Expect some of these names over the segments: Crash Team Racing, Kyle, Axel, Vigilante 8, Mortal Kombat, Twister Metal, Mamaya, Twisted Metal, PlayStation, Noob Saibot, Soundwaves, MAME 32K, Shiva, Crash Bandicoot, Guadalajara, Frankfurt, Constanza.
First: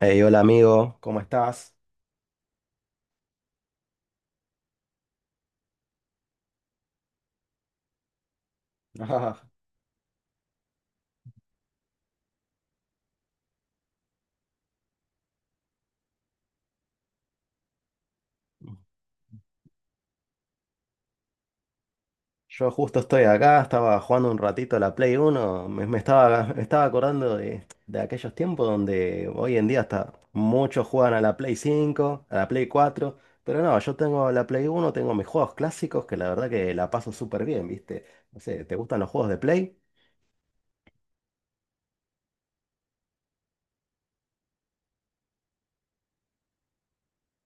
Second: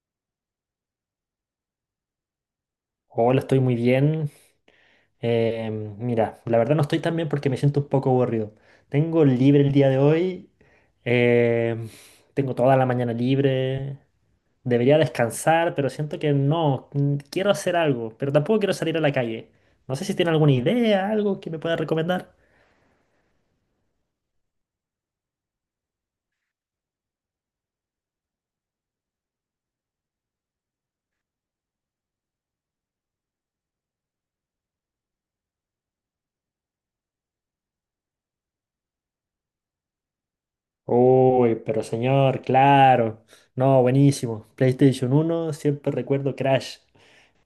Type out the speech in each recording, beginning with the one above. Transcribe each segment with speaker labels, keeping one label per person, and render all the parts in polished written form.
Speaker 1: Hey, hola amigo, ¿cómo estás?
Speaker 2: Hola, estoy muy bien. Eh, Mira, la verdad no estoy tan bien porque me siento un poco aburrido. Tengo
Speaker 1: Ah,
Speaker 2: libre el día de hoy. eh, Tengo toda la mañana libre. Debería descansar, pero siento que no. Quiero hacer algo, pero tampoco quiero salir a la calle. No sé si tiene alguna idea, algo que me pueda recomendar.
Speaker 1: yo justo estoy acá, estaba jugando un ratito a la Play Uno, me estaba acordando de aquellos tiempos donde hoy en día hasta muchos juegan a la Play 5, a la Play 4, pero no, yo tengo la Play Uno, tengo mis juegos clásicos que la verdad que la paso súper bien, ¿viste? No sé, ¿te gustan los juegos de Play?
Speaker 2: Uy, pero señor, claro. No, buenísimo. PlayStation 1, siempre recuerdo Crash.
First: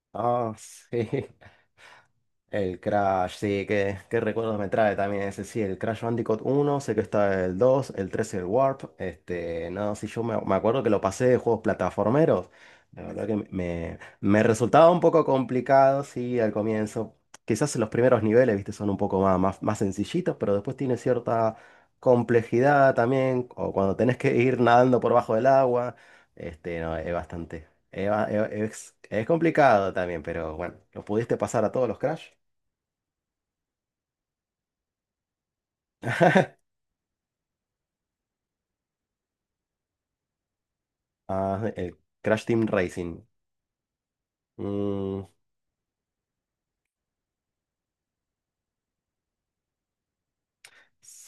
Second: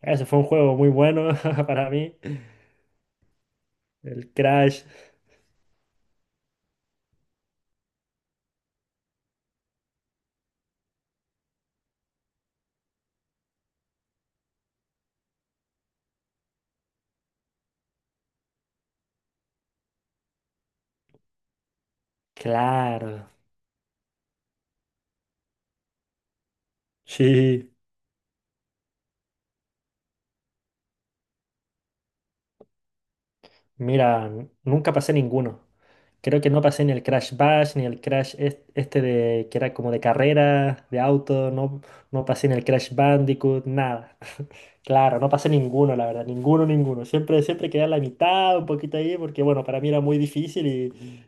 Speaker 2: Ese fue un
Speaker 1: Ah,
Speaker 2: juego muy
Speaker 1: sí.
Speaker 2: bueno para mí.
Speaker 1: El Crash, sí, qué
Speaker 2: El
Speaker 1: recuerdos me
Speaker 2: Crash.
Speaker 1: trae también ese, sí, el Crash Bandicoot uno sé que está el dos, el tres, el Warp. Este, no, sí, yo me acuerdo que lo pasé de juegos plataformeros, la verdad que me resultaba un poco complicado, sí, al comienzo, quizás los primeros niveles, viste, son un poco más sencillitos, pero después tiene cierta complejidad
Speaker 2: Claro.
Speaker 1: también, o cuando tenés que ir nadando por bajo del agua. Este, no, es bastante,
Speaker 2: Sí,
Speaker 1: es complicado también, pero bueno, ¿lo pudiste pasar a todos los Crash?
Speaker 2: mira, nunca pasé ninguno. Creo que no pasé ni el Crash Bash, ni el Crash este de que era como de carrera, de auto,
Speaker 1: Ah,
Speaker 2: no,
Speaker 1: el
Speaker 2: no
Speaker 1: Crash
Speaker 2: pasé ni
Speaker 1: Team
Speaker 2: el Crash
Speaker 1: Racing.
Speaker 2: Bandicoot, nada. Claro,
Speaker 1: Mm,
Speaker 2: no pasé ninguno, la verdad, ninguno, ninguno. Siempre, siempre quedé a la mitad, un poquito ahí, porque bueno, para mí era muy difícil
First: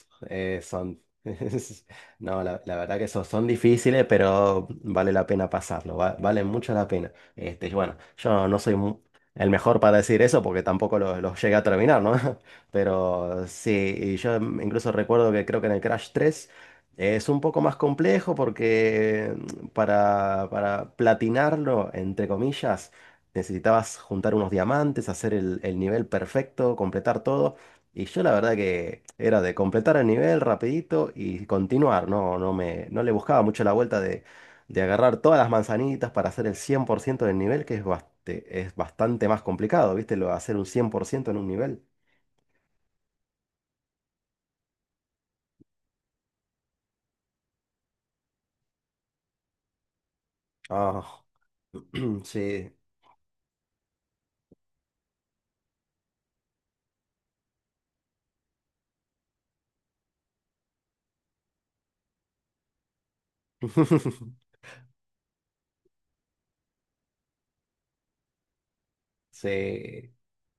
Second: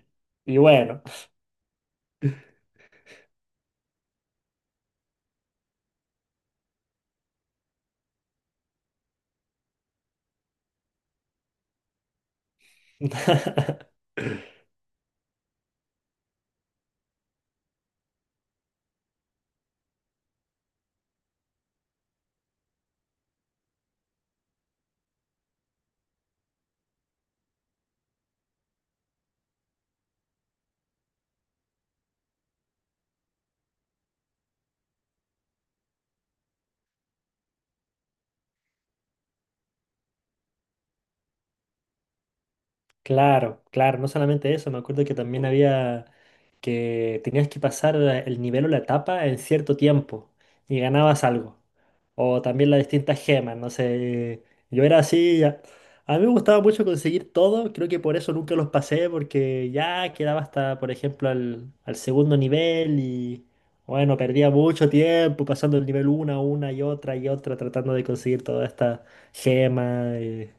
Speaker 2: y
Speaker 1: Son,
Speaker 2: bueno.
Speaker 1: no, la verdad que son, son difíciles, pero vale la pena pasarlo, vale mucho la pena. Este, y bueno, yo no soy el mejor para decir eso porque tampoco los lo llegué a terminar, ¿no? Pero sí, y yo, incluso recuerdo que creo que en el Crash 3 es un poco más complejo porque, para platinarlo, entre comillas, necesitabas juntar unos diamantes, hacer el nivel perfecto, completar todo. Y yo la verdad que era de completar el nivel rapidito y continuar, no le buscaba mucho la vuelta de agarrar todas las manzanitas para hacer el 100% del nivel, que es, es bastante más complicado, ¿viste? Lo de hacer un cien por ciento en un nivel.
Speaker 2: Claro, claro, no solamente eso, me acuerdo que también había... que tenías que pasar el nivel o la etapa en cierto tiempo y ganabas
Speaker 1: Ah,
Speaker 2: algo. O también
Speaker 1: sí.
Speaker 2: las distintas gemas, no sé. Yo era así, a mí me gustaba mucho conseguir todo, creo que por eso nunca los pasé, porque ya quedaba hasta, por ejemplo, al segundo nivel y bueno, perdía mucho tiempo pasando el nivel una y otra, tratando de conseguir toda esta gema.
Speaker 1: Sí.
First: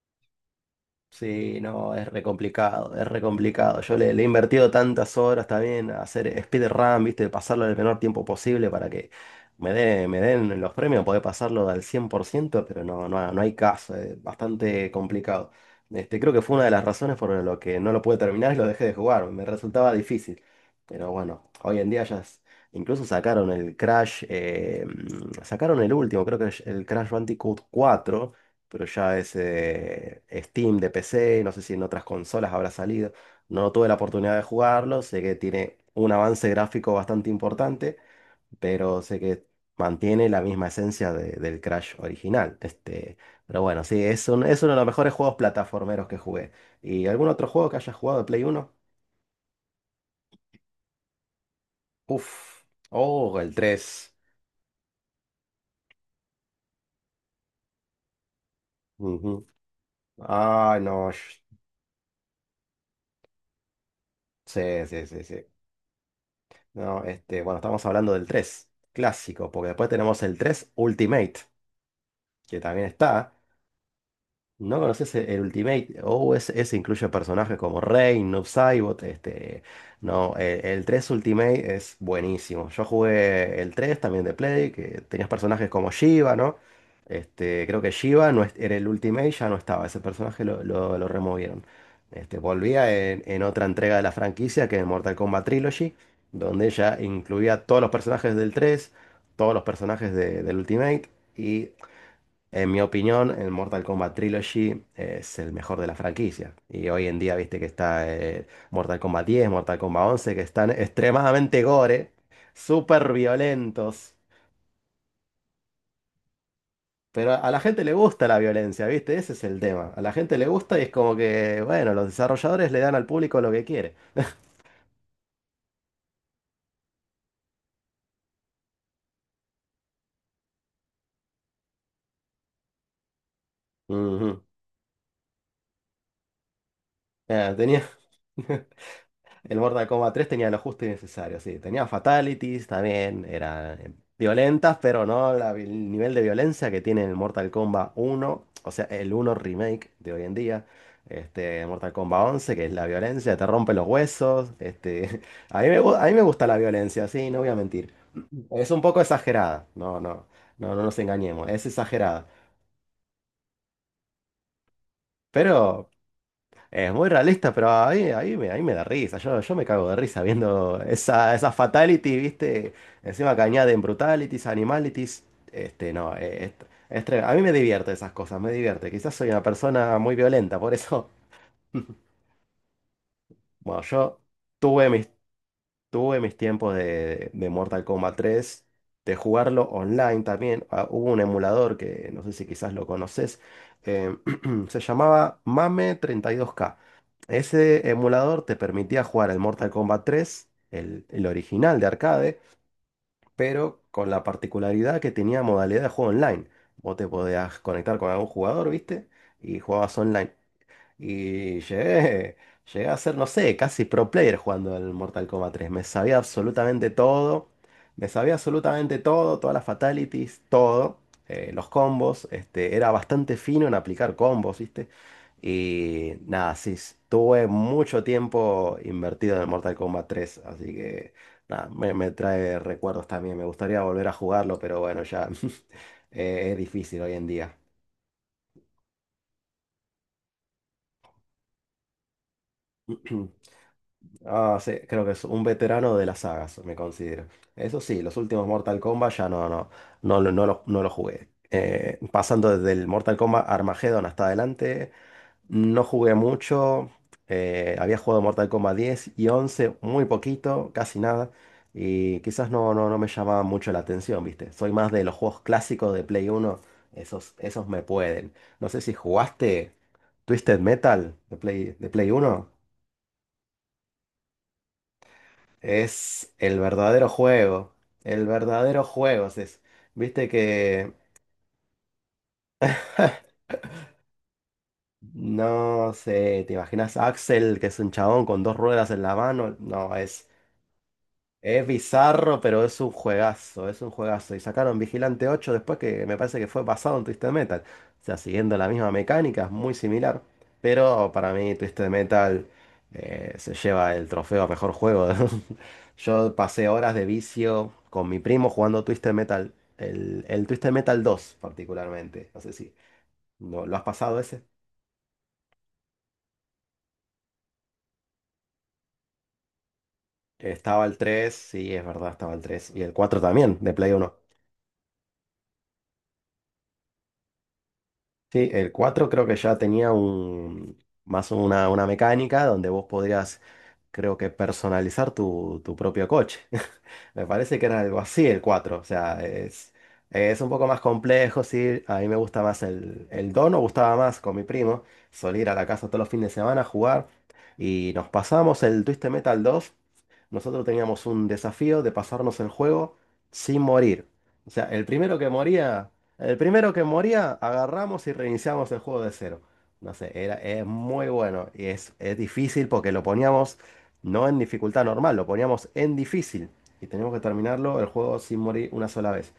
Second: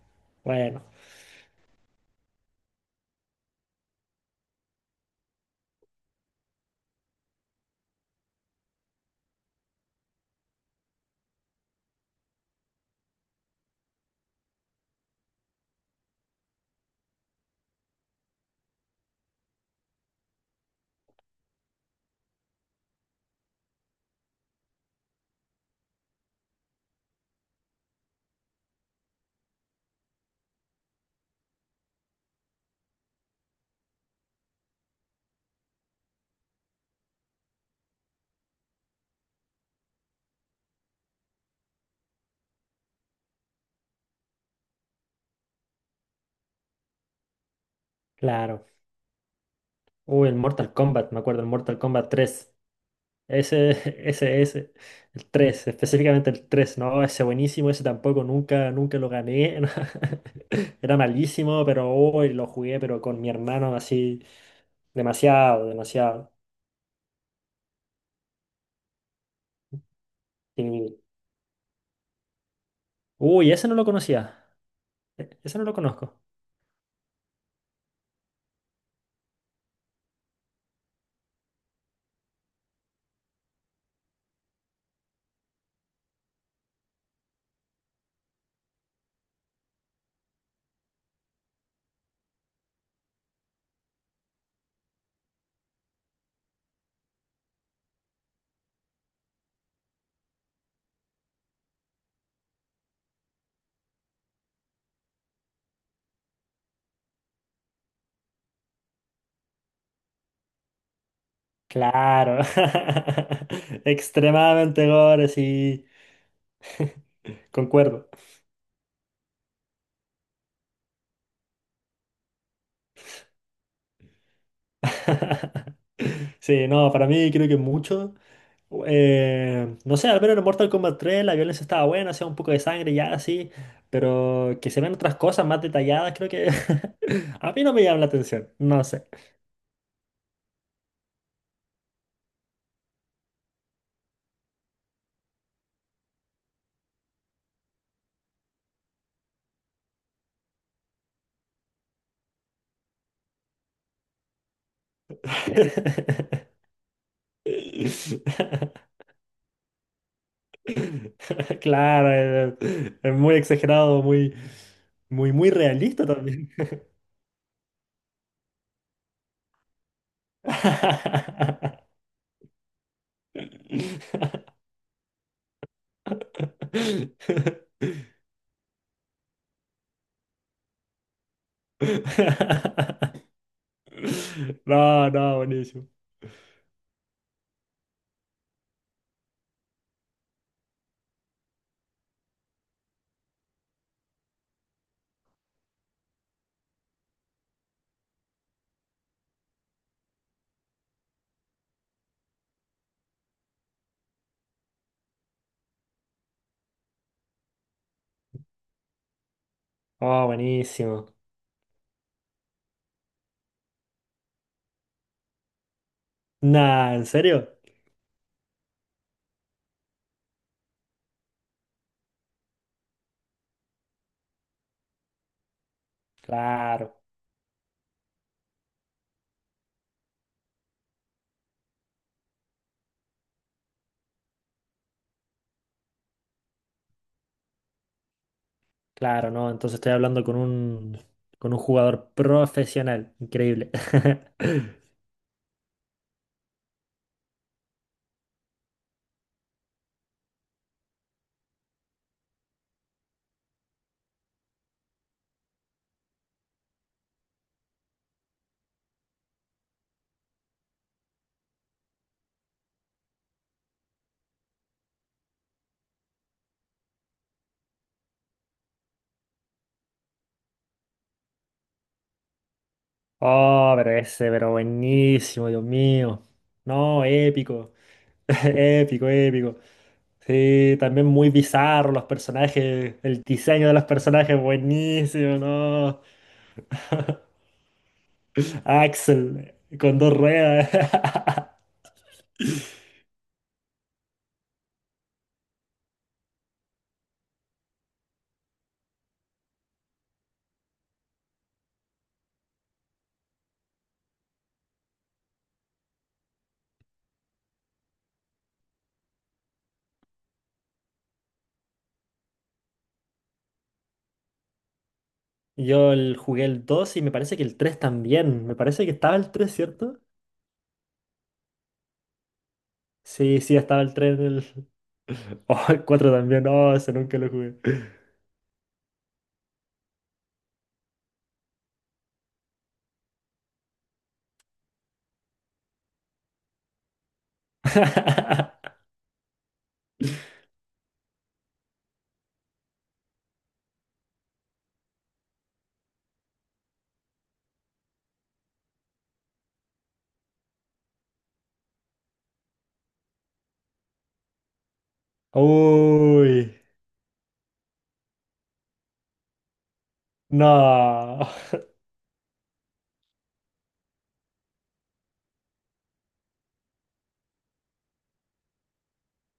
Speaker 2: Bueno,
Speaker 1: Sí, no, es re complicado, es re complicado. Yo le he invertido tantas horas también a hacer speedrun, viste, pasarlo en el menor tiempo posible para que me den los premios, poder pasarlo al 100%, pero no hay caso, es bastante complicado. Este, creo que fue una de las razones por lo que no lo pude terminar y lo dejé de jugar, me resultaba difícil. Pero bueno, hoy en día incluso sacaron el Crash. Sacaron el último, creo que es el Crash Bandicoot cuatro, pero ya es, Steam de PC, no sé si en otras consolas habrá salido. No tuve la oportunidad de jugarlo, sé que tiene un avance gráfico bastante importante, pero sé que mantiene la misma esencia del Crash original. Este, pero bueno, sí, es es uno de los mejores juegos plataformeros que jugué. ¿Y algún otro juego que haya jugado de Play
Speaker 2: claro.
Speaker 1: Uno?
Speaker 2: Uy, el Mortal Kombat, me acuerdo, el Mortal Kombat
Speaker 1: Uf,
Speaker 2: tres
Speaker 1: oh, el
Speaker 2: Ese,
Speaker 1: tres.
Speaker 2: Ese, el 3 no, ese buenísimo, ese tampoco, nunca, nunca lo
Speaker 1: Ujú.
Speaker 2: gané.
Speaker 1: Ay,
Speaker 2: Era
Speaker 1: no.
Speaker 2: malísimo, pero hoy lo jugué, pero con mi hermano así,
Speaker 1: Sí, sí, sí, sí.
Speaker 2: demasiado, demasiado.
Speaker 1: No, este, bueno, estamos hablando del 3 clásico, porque después tenemos el 3
Speaker 2: Y-
Speaker 1: Ultimate, que también está.
Speaker 2: Uy, ese no lo conocía,
Speaker 1: ¿No conoces el
Speaker 2: ese no lo
Speaker 1: Ultimate?
Speaker 2: conozco.
Speaker 1: O ese incluye personajes como Rey, Noob Saibot, este... No, 3 Ultimate es buenísimo. Yo jugué el 3 también de Play, que tenías personajes como Shiva, ¿no? Este, creo que Shiva no es- era el Ultimate, ya no estaba. Ese personaje lo removieron. Este, volvía en otra entrega de la franquicia, que es Mortal Kombat Trilogy, donde ya incluía todos los personajes del 3, todos los personajes del Ultimate. Y en mi opinión, el Mortal Kombat Trilogy, es el mejor de la franquicia. Y hoy en día, viste que está, Mortal Kombat 10, Mortal Kombat 11, que están extremadamente gore,
Speaker 2: Claro,
Speaker 1: súper violentos.
Speaker 2: extremadamente gore, sí,
Speaker 1: Pero a la gente le
Speaker 2: concuerdo.
Speaker 1: gusta la violencia, viste, ese es el tema. A la gente le gusta y es como que, bueno, los desarrolladores le dan al público lo que quiere.
Speaker 2: Sí, no, para mí creo que mucho. No sé, al menos en Mortal Kombat 3 la violencia estaba buena, hacía un poco de sangre ya así,
Speaker 1: Ujú.
Speaker 2: pero que se vean otras cosas más detalladas, creo que a
Speaker 1: Ah,
Speaker 2: mí no
Speaker 1: tenía.
Speaker 2: me llama la atención, no sé.
Speaker 1: El Mortal Kombat 3 tenía lo justo y necesario, sí. Tenía fatalities también, eran violentas, pero no el nivel de violencia que tiene el Mortal Kombat 1, o sea, el 1 remake de hoy en día. Este, Mortal Kombat 11, que es la violencia, te rompe los huesos. Este, a mí a mí me gusta la violencia, sí, no voy a mentir. Es un poco exagerada, no nos engañemos, es
Speaker 2: Claro,
Speaker 1: exagerada.
Speaker 2: es muy exagerado, muy, muy, muy
Speaker 1: Pero
Speaker 2: realista también.
Speaker 1: es muy realista, pero ahí me da risa. Yo me cago de risa viendo esa, esa fatality, ¿viste? Encima que añaden brutalities, animalities. Este, no, es a mí me divierte esas cosas, me divierte. Quizás soy una persona muy violenta, por eso. Bueno, yo tuve mis
Speaker 2: No, no, buenísimo.
Speaker 1: tuve mis tiempos de Mortal Kombat tres, de jugarlo online también. Ah, hubo un emulador que no sé si quizás lo conoces, eh, se llamaba MAME 32K. Ese emulador te permitía jugar el Mortal Kombat tres, el original de arcade, pero con la particularidad que tenía modalidad de juego online. Vos te podías conectar con algún jugador, ¿viste? Y jugabas
Speaker 2: Oh,
Speaker 1: online.
Speaker 2: buenísimo.
Speaker 1: Y llegué a ser, no sé, casi pro player jugando el Mortal Kombat tres. Me sabía absolutamente
Speaker 2: Nah, ¿en
Speaker 1: todo.
Speaker 2: serio?
Speaker 1: Me sabía absolutamente todo, todas las fatalities, todo. Los combos. Este, era bastante fino en aplicar combos, ¿viste? Y nada, sí,
Speaker 2: Claro,
Speaker 1: tuve mucho tiempo invertido en el Mortal Kombat tres. Así que nada, me trae recuerdos también. Me gustaría volver a jugarlo, pero bueno, ya es difícil hoy en día.
Speaker 2: claro, no. Entonces estoy hablando con un jugador profesional. Increíble.
Speaker 1: Ah, sí, creo que es un veterano de las sagas, me considero. Eso sí, los últimos Mortal Kombat ya no lo jugué. Pasando desde el Mortal Kombat Armageddon hasta adelante, no jugué mucho. Había jugado Mortal Kombat 10 y 11, muy poquito, casi nada. Y quizás no me llamaba mucho la atención, ¿viste? Soy más de los juegos clásicos de Play 1, esos, esos me pueden. No sé si jugaste Twisted Metal de Play 1.
Speaker 2: Oh, pero ese, pero buenísimo, Dios mío.
Speaker 1: Es el
Speaker 2: No,
Speaker 1: verdadero
Speaker 2: épico.
Speaker 1: juego. El verdadero
Speaker 2: Épico,
Speaker 1: juego es
Speaker 2: épico.
Speaker 1: eso. Viste
Speaker 2: Sí,
Speaker 1: que,
Speaker 2: también muy bizarro los personajes, el diseño de los personajes, buenísimo,
Speaker 1: no
Speaker 2: ¿no?
Speaker 1: sé, ¿te imaginas a Axel, que es un chabón con dos ruedas en la
Speaker 2: Axel,
Speaker 1: mano? No,
Speaker 2: con dos
Speaker 1: es.
Speaker 2: ruedas.
Speaker 1: Es bizarro, pero es un juegazo, es un juegazo. Y sacaron Vigilante 8 después que me parece que fue basado en Twisted Metal. O sea, siguiendo la misma mecánica, es muy similar. Pero para mí Twisted Metal, se lleva el trofeo a mejor juego. Yo pasé horas de vicio con mi primo jugando Twisted Metal. El Twisted Metal 2 particularmente. No sé si lo has pasado ese.
Speaker 2: Yo jugué el 2 y me parece que el tres también. Me parece que estaba el tres, ¿cierto?
Speaker 1: Estaba el 3, sí, es verdad, estaba el 3. Y el 4
Speaker 2: Sí, sí,
Speaker 1: también, de
Speaker 2: estaba
Speaker 1: Play
Speaker 2: el
Speaker 1: 1.
Speaker 2: 3 en el... Oh, el 4 también. No, ese nunca lo jugué.
Speaker 1: Sí, el 4 creo que ya tenía un, más una mecánica donde vos podrías, creo que, personalizar tu, tu propio coche. Me parece que era algo así el cuatro. O sea, es un poco más complejo, sí. A mí me gusta más el dos, nos gustaba más con mi primo. Solía ir a la casa todos los fines de semana a jugar. Y nos pasamos el Twisted Metal dos. Nosotros teníamos un desafío de pasarnos el juego sin morir. O sea, el
Speaker 2: Uy,
Speaker 1: primero que moría, agarramos y reiniciamos el juego de cero. No sé, es muy
Speaker 2: no.
Speaker 1: bueno y es difícil porque lo poníamos no en dificultad normal, lo poníamos en difícil. Y teníamos que terminarlo el juego sin morir una sola vez.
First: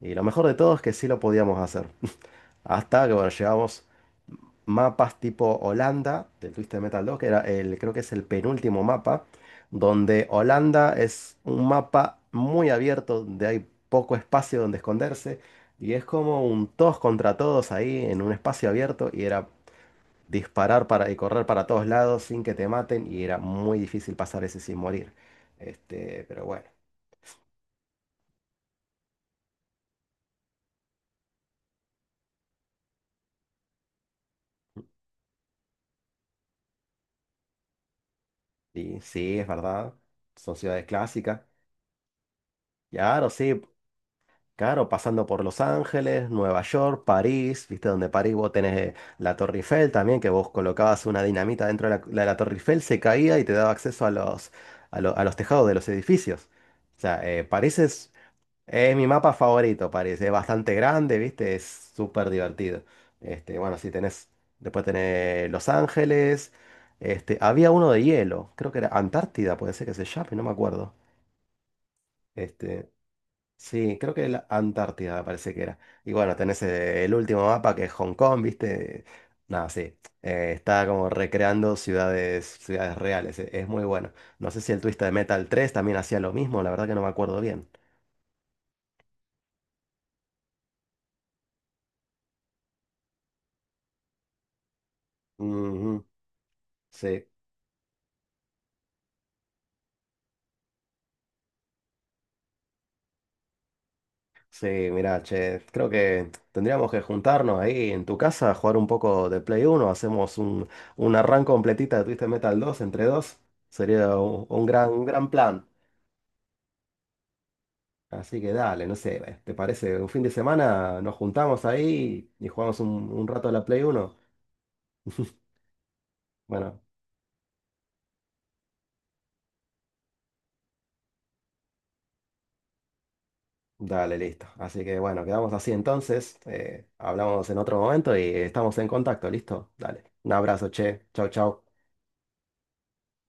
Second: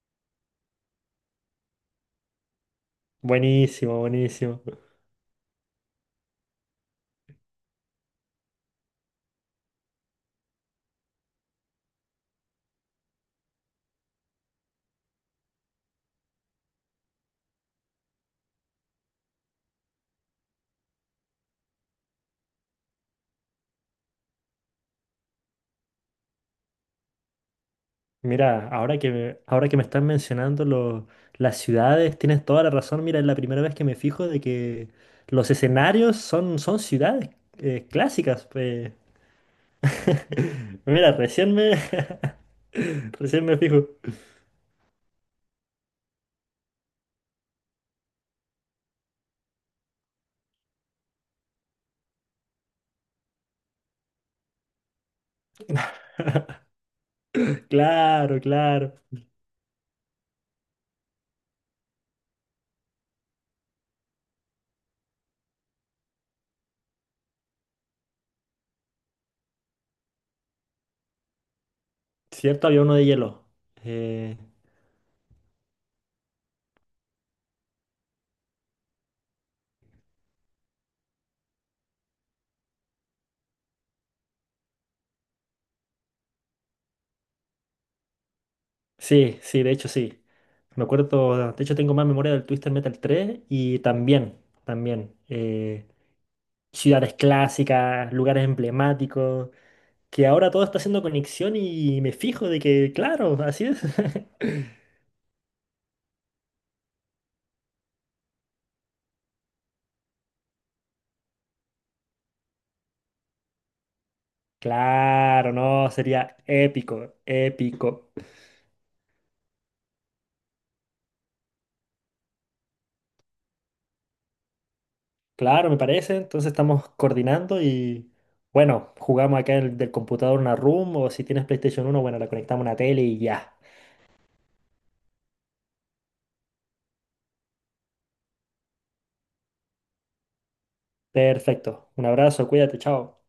Speaker 1: Y lo mejor de todo es que sí lo podíamos hacer. Hasta que, bueno, llegamos
Speaker 2: Buenísimo, buenísimo.
Speaker 1: mapas tipo Holanda del Twisted Metal 2, que era el, creo que es el penúltimo mapa, donde Holanda es un mapa muy abierto, donde hay poco espacio donde esconderse. Y es como un todos contra todos ahí en un espacio abierto. Y era disparar para, y correr para todos lados sin que te maten y era muy difícil pasar ese sin morir. Este, pero bueno,
Speaker 2: Mira, ahora que me están mencionando las ciudades, tienes toda la razón. Mira, es la primera vez que me fijo de que los escenarios son, son ciudades clásicas.
Speaker 1: y sí, es verdad, son ciudades
Speaker 2: Mira,
Speaker 1: clásicas.
Speaker 2: recién me,
Speaker 1: Claro,
Speaker 2: recién me
Speaker 1: sí,
Speaker 2: fijo.
Speaker 1: claro, pasando por Los Ángeles, Nueva York, París, viste donde París vos tenés, la Torre Eiffel también, que vos colocabas una dinamita dentro de la, la Torre Eiffel, se caía y te daba acceso a los, a los tejados de los edificios. O sea, París es.
Speaker 2: Claro, claro.
Speaker 1: Es mi mapa favorito, parece. Es bastante grande, ¿viste? Es súper divertido. Este, bueno, si tenés. Después tenés Los Ángeles. Este, había uno de hielo. Creo que era Antártida, puede ser que se llame, no me acuerdo.
Speaker 2: Cierto, había
Speaker 1: Este,
Speaker 2: uno de hielo.
Speaker 1: sí, creo que
Speaker 2: Eh,
Speaker 1: la Antártida me parece que era. Y bueno, tenés, el último mapa que es Hong Kong, ¿viste? Nada, sí. Está como recreando ciudades, ciudades reales. Es muy bueno. No sé si el Twisted Metal tres también hacía lo mismo, la verdad que no me acuerdo bien.
Speaker 2: sí, sí, de hecho sí. Me acuerdo, de hecho tengo más memoria del Twister Metal 3 y también, también.
Speaker 1: Ujú,
Speaker 2: Ciudades
Speaker 1: sí.
Speaker 2: clásicas, lugares emblemáticos, que ahora todo está haciendo conexión y me fijo de que, claro, así es.
Speaker 1: Sí, mira, che, creo que tendríamos que juntarnos ahí en tu casa, jugar un poco de Play Uno. Hacemos un, una run completita de Twisted Metal 2 entre dos. Sería un gran
Speaker 2: Claro,
Speaker 1: plan.
Speaker 2: no, sería épico, épico.
Speaker 1: Así que dale, no sé, ¿te parece? Un fin de semana nos juntamos ahí y jugamos un rato a la Play Uno.
Speaker 2: Claro, me parece. Entonces
Speaker 1: Bueno,
Speaker 2: estamos coordinando y bueno, jugamos acá el, del computador una room o si tienes PlayStation 1, bueno, la conectamos a una tele y ya.
Speaker 1: dale, listo. Así que bueno, quedamos así entonces. Hablamos en otro momento y estamos en contacto, ¿listo? Dale. Un abrazo, che. Chau, chau.
Speaker 2: Perfecto. Un abrazo, cuídate, chao.